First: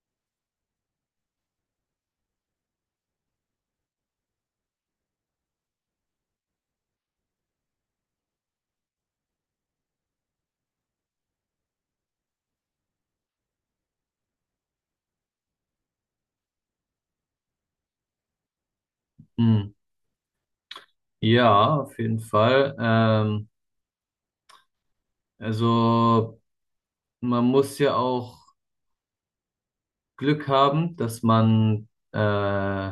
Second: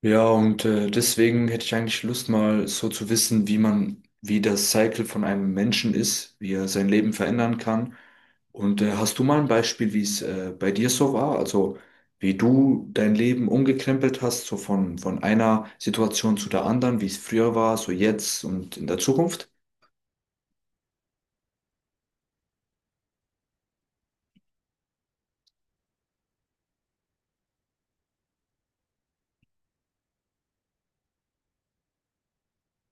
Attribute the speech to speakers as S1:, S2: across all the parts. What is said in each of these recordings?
S1: Ja, und deswegen hätte ich eigentlich Lust, mal so zu wissen, wie das Cycle von einem Menschen ist, wie er sein Leben verändern kann. Und hast du mal ein Beispiel, wie es bei dir so war? Also wie du dein Leben umgekrempelt hast, so von einer Situation zu der anderen, wie es früher war, so jetzt und in der Zukunft?
S2: Hm. Ja, auf jeden Fall. Also man muss ja auch Glück haben, dass man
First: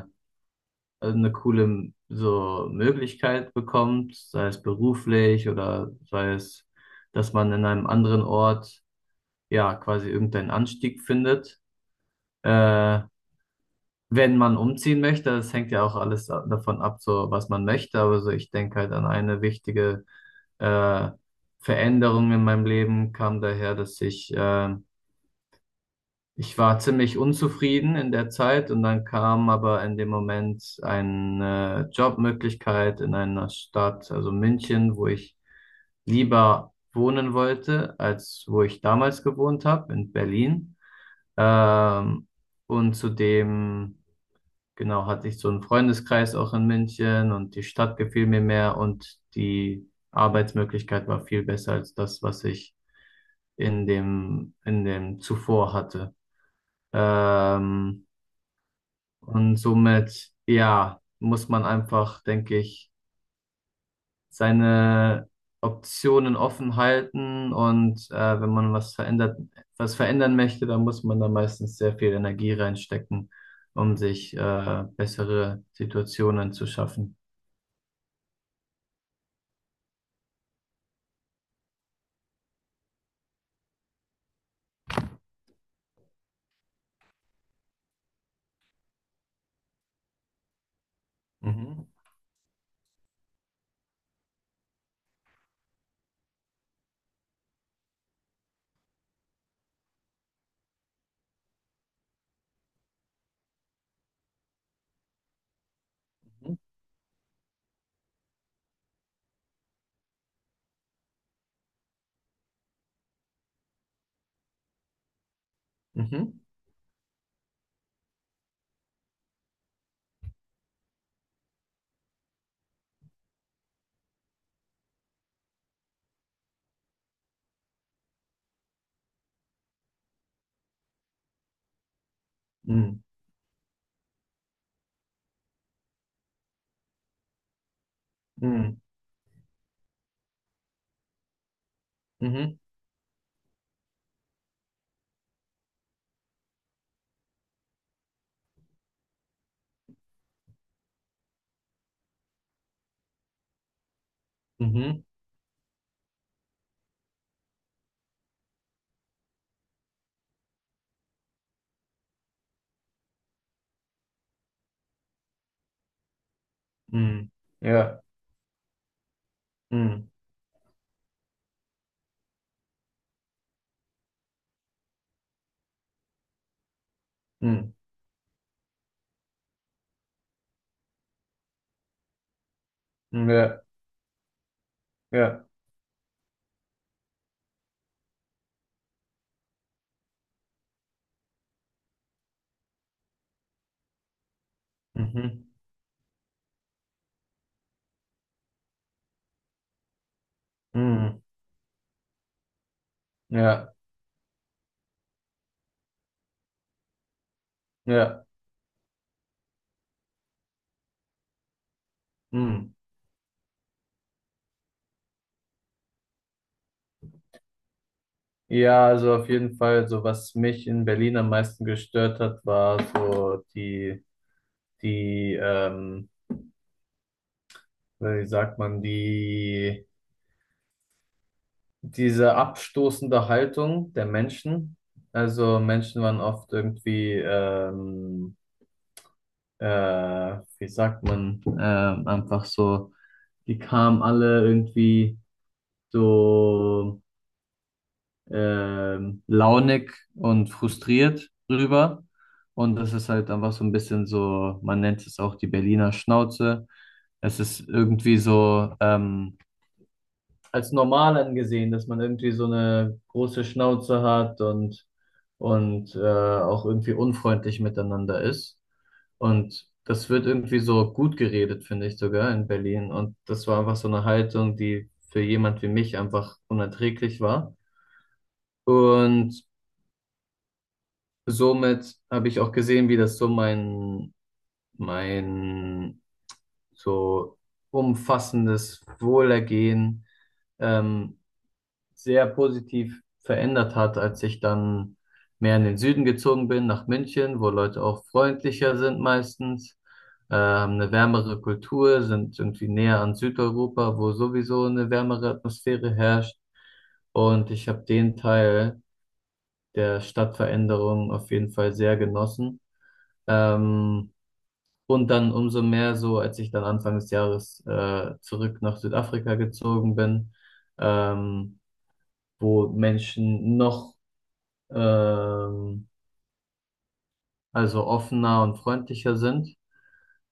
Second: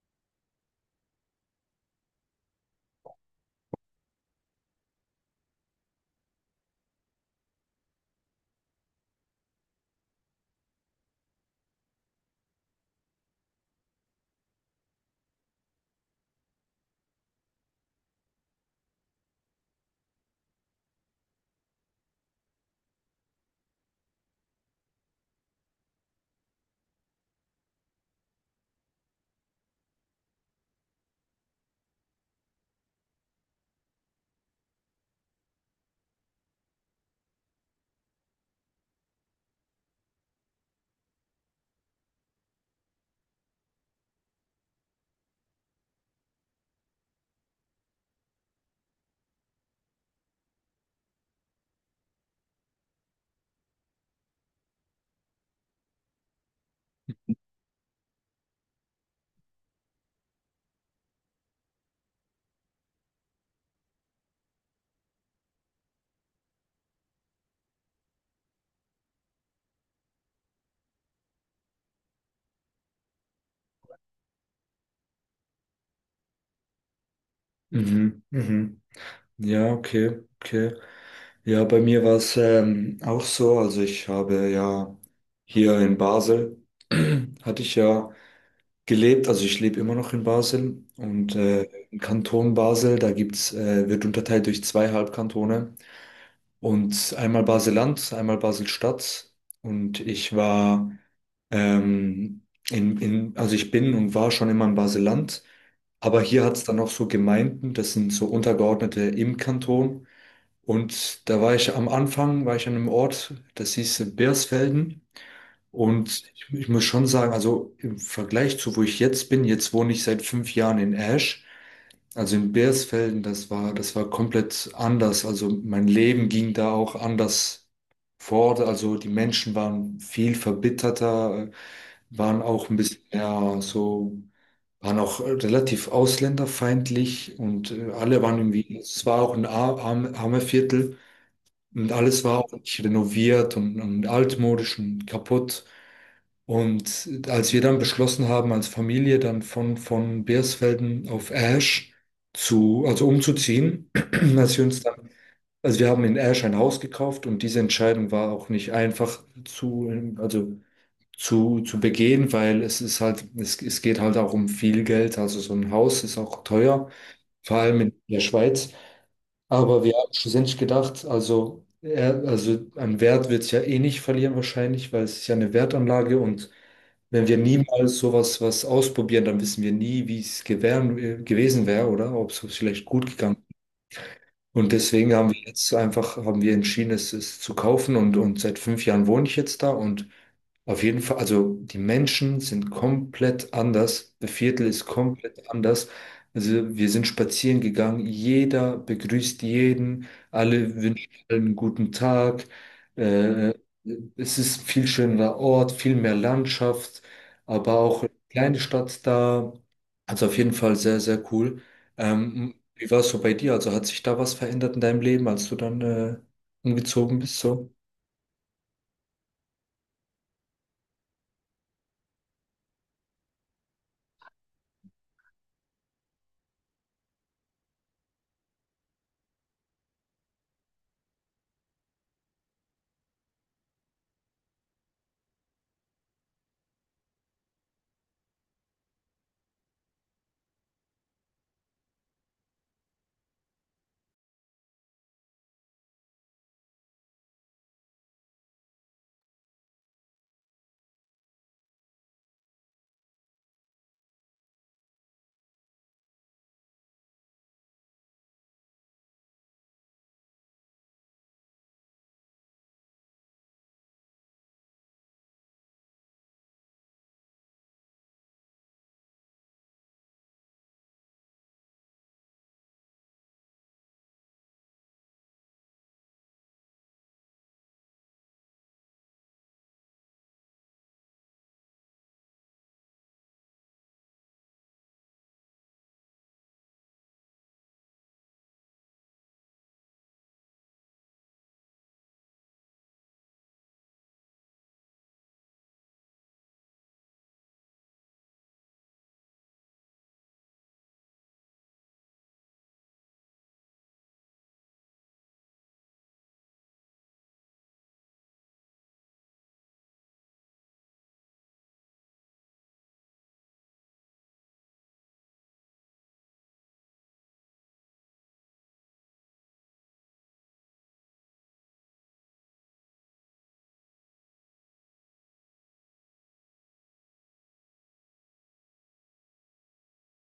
S2: eine coole so Möglichkeit bekommt, sei es beruflich oder sei es, dass man in einem anderen Ort ja quasi irgendeinen Anstieg findet. Äh, Wenn man umziehen möchte, das hängt ja auch alles davon ab, so was man möchte, aber so ich denke halt an eine wichtige äh, Veränderung in meinem Leben kam daher, dass ich war ziemlich unzufrieden in der Zeit und dann kam aber in dem Moment eine Jobmöglichkeit in einer Stadt, also München, wo ich lieber wohnen wollte, als wo ich damals gewohnt habe, in Berlin. Ähm, und zudem, genau, hatte ich so einen Freundeskreis auch in München und die Stadt gefiel mir mehr und die Arbeitsmöglichkeit war viel besser als das, was ich in dem zuvor hatte. Ähm, und somit, ja, muss man einfach, denke ich, seine Optionen offen halten und wenn man was verändern möchte, dann muss man da meistens sehr viel Energie reinstecken, um sich bessere Situationen zu schaffen.
S1: Mhm, mhm. Ja, okay, okay. Ja, bei mir war es auch so. Also ich habe ja hier in Basel, hatte ich ja gelebt. Also ich lebe immer noch in Basel und
S2: Mhm.
S1: im Kanton Basel, wird unterteilt durch zwei Halbkantone und einmal Basel-Land, einmal Basel-Stadt. Und ich war ähm, also ich bin und war schon immer in Basel-Land, aber hier hat's dann noch so Gemeinden, das sind so Untergeordnete im Kanton. Und da war ich am Anfang, war ich an einem Ort, das hieß Bersfelden. Und
S2: Mhm.
S1: ich muss schon sagen, also im Vergleich zu wo ich jetzt bin, jetzt wohne ich seit fünf Jahren in Ash, also in Beersfelden, das war komplett anders. Also mein Leben ging da auch anders fort. Also die Menschen waren viel verbitterter, waren auch ein
S2: Mhm.
S1: bisschen mehr so, waren auch relativ ausländerfeindlich und alle waren
S2: Mhm.
S1: irgendwie, es war auch ein armer Viertel und alles war auch
S2: Mhm.
S1: nicht renoviert und altmodisch und kaputt. Und als wir dann beschlossen haben, als Familie dann von Beersfelden auf Ash also umzuziehen, als wir uns
S2: Mhm.
S1: dann, also wir haben in Ash ein Haus gekauft und diese Entscheidung war auch nicht einfach zu, also zu begehen, weil es ist halt, es geht halt auch um viel Geld. Also so ein Haus ist auch teuer,
S2: Mhm.
S1: vor allem in
S2: Ja.
S1: der Schweiz. Aber wir
S2: Mhm.
S1: haben schlussendlich gedacht, also an Wert wird es ja eh nicht verlieren wahrscheinlich, weil es ist ja eine Wertanlage und wenn wir
S2: Mhm.
S1: niemals sowas was ausprobieren, dann wissen wir nie, gewesen wäre oder ob es vielleicht gut gegangen,
S2: Ja.
S1: und deswegen haben wir
S2: Ja.
S1: jetzt einfach, haben wir entschieden, es zu kaufen und seit fünf Jahren wohne ich jetzt da, und auf jeden Fall, also die Menschen sind komplett anders, das Viertel ist
S2: Mhm.
S1: komplett anders. Also wir sind spazieren gegangen, jeder begrüßt jeden, alle wünschen
S2: Mhm.
S1: allen einen guten Tag. Äh,
S2: Ja.
S1: Es ist ein viel schönerer Ort, viel mehr Landschaft, aber auch eine
S2: Ja.
S1: kleine Stadt da. Also auf jeden Fall sehr, sehr cool. Ähm,
S2: Mhm.
S1: Wie war es so bei dir? Also hat sich da was verändert in deinem Leben, als du dann umgezogen bist, so?
S2: Ja, also auf jeden Fall, so was mich in Berlin am meisten gestört hat, war so die, ähm, wie sagt man, diese abstoßende Haltung der Menschen. Also Menschen waren oft irgendwie, wie sagt man, einfach so, die kamen alle irgendwie so launig und frustriert rüber. Und das ist halt einfach so ein bisschen so, man nennt es auch die Berliner Schnauze. Es ist irgendwie so, als normal angesehen, dass man irgendwie so eine große Schnauze hat und, und auch irgendwie unfreundlich miteinander ist. Und das wird irgendwie so gut geredet, finde ich sogar in Berlin. Und das war einfach so eine Haltung, die für jemand wie mich einfach unerträglich war. Und somit habe ich auch gesehen, wie das so mein so umfassendes Wohlergehen ähm, sehr positiv verändert hat, als ich dann mehr in den Süden gezogen bin, nach München, wo Leute auch freundlicher sind meistens, haben eine wärmere Kultur, sind irgendwie näher an Südeuropa, wo sowieso eine wärmere Atmosphäre herrscht. Und ich habe den Teil der Stadtveränderung auf jeden Fall sehr genossen. Ähm, und dann umso mehr so, als ich dann Anfang des Jahres zurück nach Südafrika gezogen bin, ähm, wo Menschen noch ähm, also offener und freundlicher sind.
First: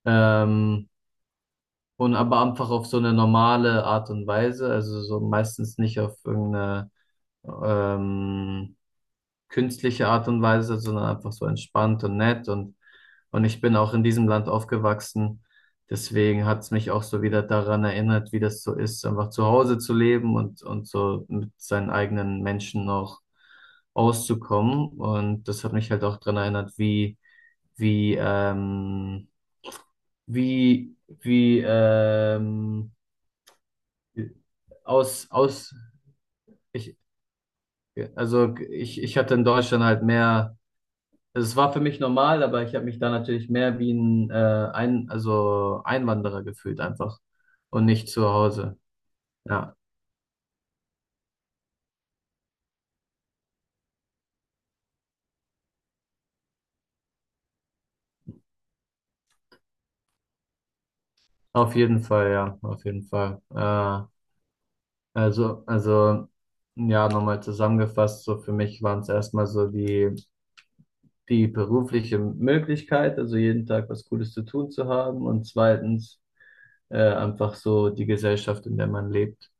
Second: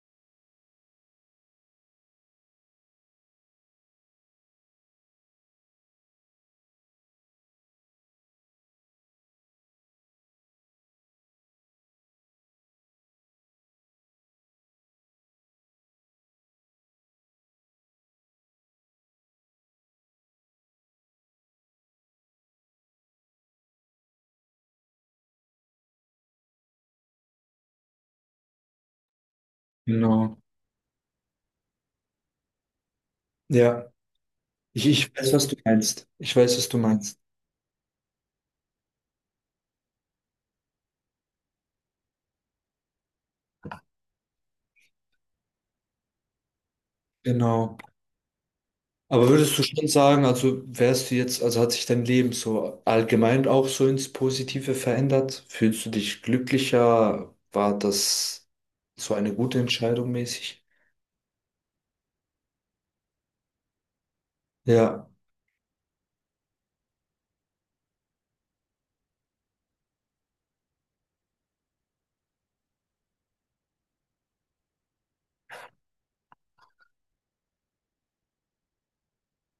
S2: Ähm, und aber einfach auf so eine normale Art und Weise, also so meistens nicht auf irgendeine ähm, künstliche Art und Weise, sondern einfach so entspannt und nett und ich bin auch in diesem Land aufgewachsen. Deswegen hat es mich auch so wieder daran erinnert, wie das so ist, einfach zu Hause zu leben und so mit seinen eigenen Menschen auch auszukommen. Und das hat mich halt auch daran erinnert, wie, wie,
S1: Genau.
S2: wie, wie,
S1: Ja, ich
S2: aus,
S1: weiß, was du
S2: aus,
S1: meinst. Ich weiß, was du
S2: ich,
S1: meinst.
S2: also ich hatte in Deutschland halt mehr. Es war für mich normal, aber ich habe mich da natürlich mehr wie ein also Einwanderer gefühlt einfach
S1: Genau.
S2: und nicht zu Hause.
S1: Aber würdest du
S2: Ja,
S1: schon sagen, also wärst du jetzt, also hat sich dein Leben so allgemein auch so ins Positive verändert? Fühlst du dich glücklicher? War das so eine gute Entscheidung mäßig?
S2: ja, auf jeden Fall.
S1: Ja,
S2: Also ja, nochmal zusammengefasst, so für mich waren es erstmal so die berufliche Möglichkeit, also jeden Tag was Cooles zu tun zu haben und zweitens einfach so die Gesellschaft, in der man lebt.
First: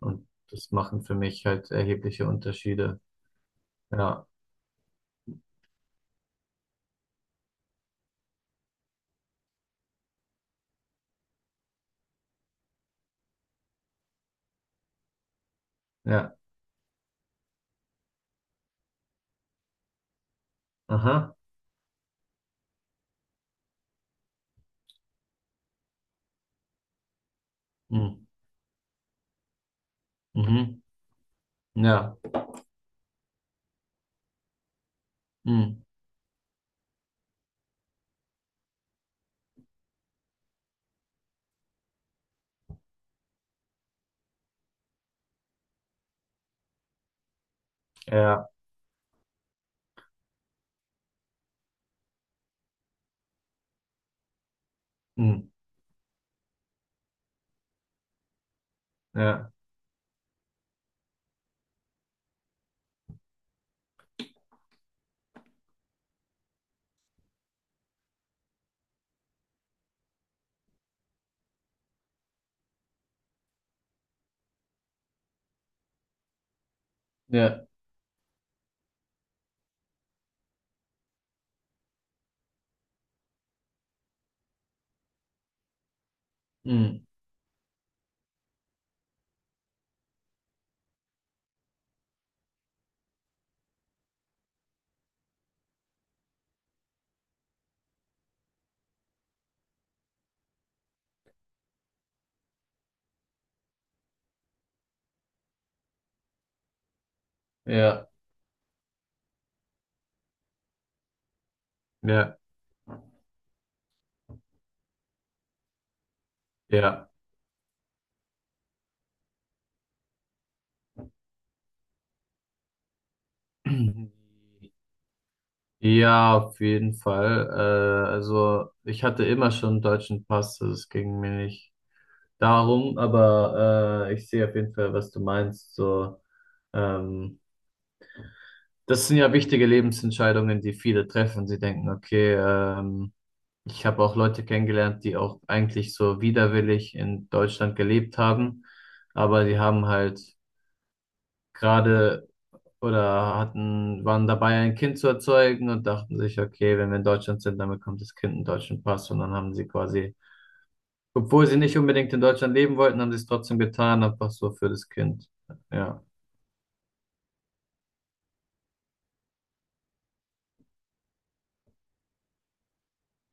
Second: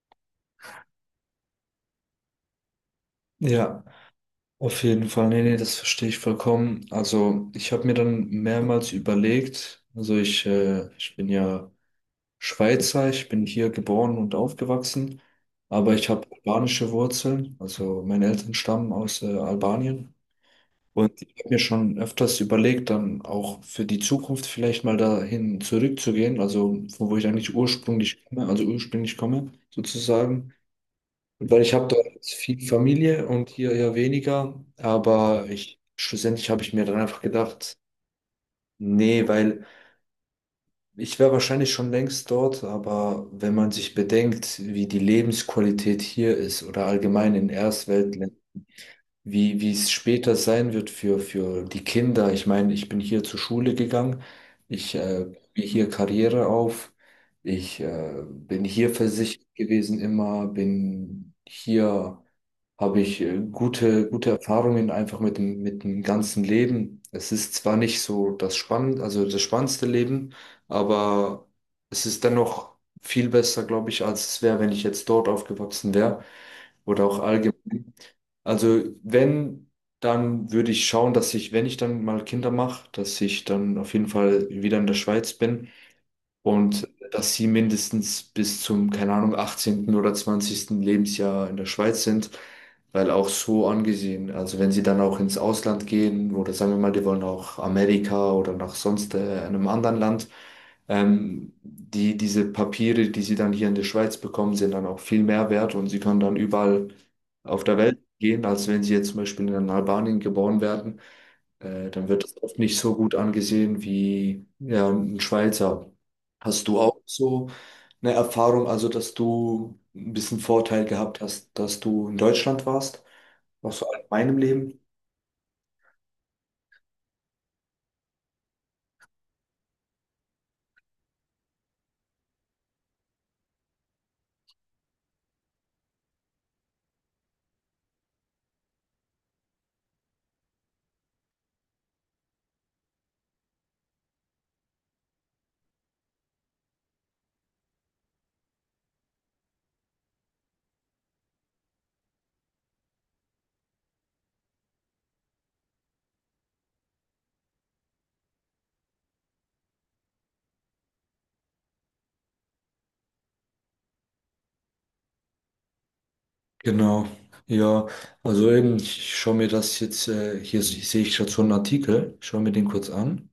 S2: Und das machen für mich halt erhebliche Unterschiede.
S1: ja.
S2: Ja,
S1: Auf jeden Fall, nee, nee, das verstehe ich vollkommen. Also ich habe mir dann mehrmals überlegt, also ich bin ja Schweizer, ich bin hier geboren und aufgewachsen, aber ich habe
S2: ja,
S1: albanische Wurzeln, also meine Eltern stammen aus Albanien. Und ich
S2: aha.
S1: habe mir schon öfters überlegt, dann auch für die Zukunft vielleicht mal dahin zurückzugehen, also von wo ich eigentlich ursprünglich
S2: Mhm.
S1: komme, also ursprünglich komme sozusagen.
S2: Mhm.
S1: Weil ich habe
S2: Ja.
S1: dort viel Familie und hier eher weniger,
S2: Mhm.
S1: schlussendlich habe ich mir dann einfach gedacht, nee, weil ich wäre wahrscheinlich schon längst dort, aber wenn man sich bedenkt, wie die Lebensqualität hier ist oder allgemein in Erstweltländern,
S2: Ja.
S1: wie es später sein wird für die Kinder. Ich meine, ich bin hier zur Schule gegangen, ich baue
S2: Mhm.
S1: hier Karriere auf, ich bin hier versichert
S2: Ja.
S1: gewesen immer, bin hier habe ich gute Erfahrungen einfach mit dem ganzen Leben. Es ist zwar nicht so also das spannendste Leben, aber es ist dennoch viel besser, glaube ich, als es wäre, wenn ich jetzt dort aufgewachsen wäre oder auch allgemein.
S2: Ja.
S1: Also wenn, dann würde ich schauen, dass ich, wenn ich dann mal Kinder mache, dass ich dann auf jeden Fall wieder in der Schweiz bin und
S2: Mhm.
S1: dass sie mindestens bis zum, keine Ahnung, 18. oder 20. Lebensjahr in der Schweiz sind, weil auch so angesehen, also wenn sie dann auch ins Ausland gehen oder sagen wir mal, die wollen auch Amerika oder nach sonst einem anderen Land, diese Papiere, die sie dann hier in der Schweiz bekommen, sind dann auch viel mehr wert und sie können dann überall auf der Welt
S2: Ja.
S1: gehen, als wenn sie jetzt zum Beispiel in Albanien geboren werden, dann wird
S2: Ja.
S1: es oft nicht so gut angesehen wie, ja, ein Schweizer. Hast du auch
S2: Ja.
S1: so eine Erfahrung, also dass du ein bisschen Vorteil gehabt hast, dass du in Deutschland warst, auch so in meinem Leben?
S2: Ja, auf jeden Fall. Also ich hatte immer schon einen deutschen Pass, also es ging mir nicht darum, aber ich sehe auf jeden Fall, was du meinst. So, ähm, das sind ja wichtige Lebensentscheidungen, die viele treffen. Sie denken, okay, ich habe auch Leute kennengelernt, die auch eigentlich so widerwillig in Deutschland gelebt haben, aber die haben halt gerade waren dabei, ein Kind zu erzeugen und dachten sich, okay, wenn wir in Deutschland sind, dann bekommt das Kind einen deutschen Pass und dann haben sie quasi, obwohl sie nicht unbedingt in Deutschland leben wollten, haben sie es trotzdem getan, einfach so für das Kind. Ja.
S1: Genau, ja, also eben, ich schaue mir das jetzt, hier sehe ich gerade so einen Artikel, schaue mir den kurz an.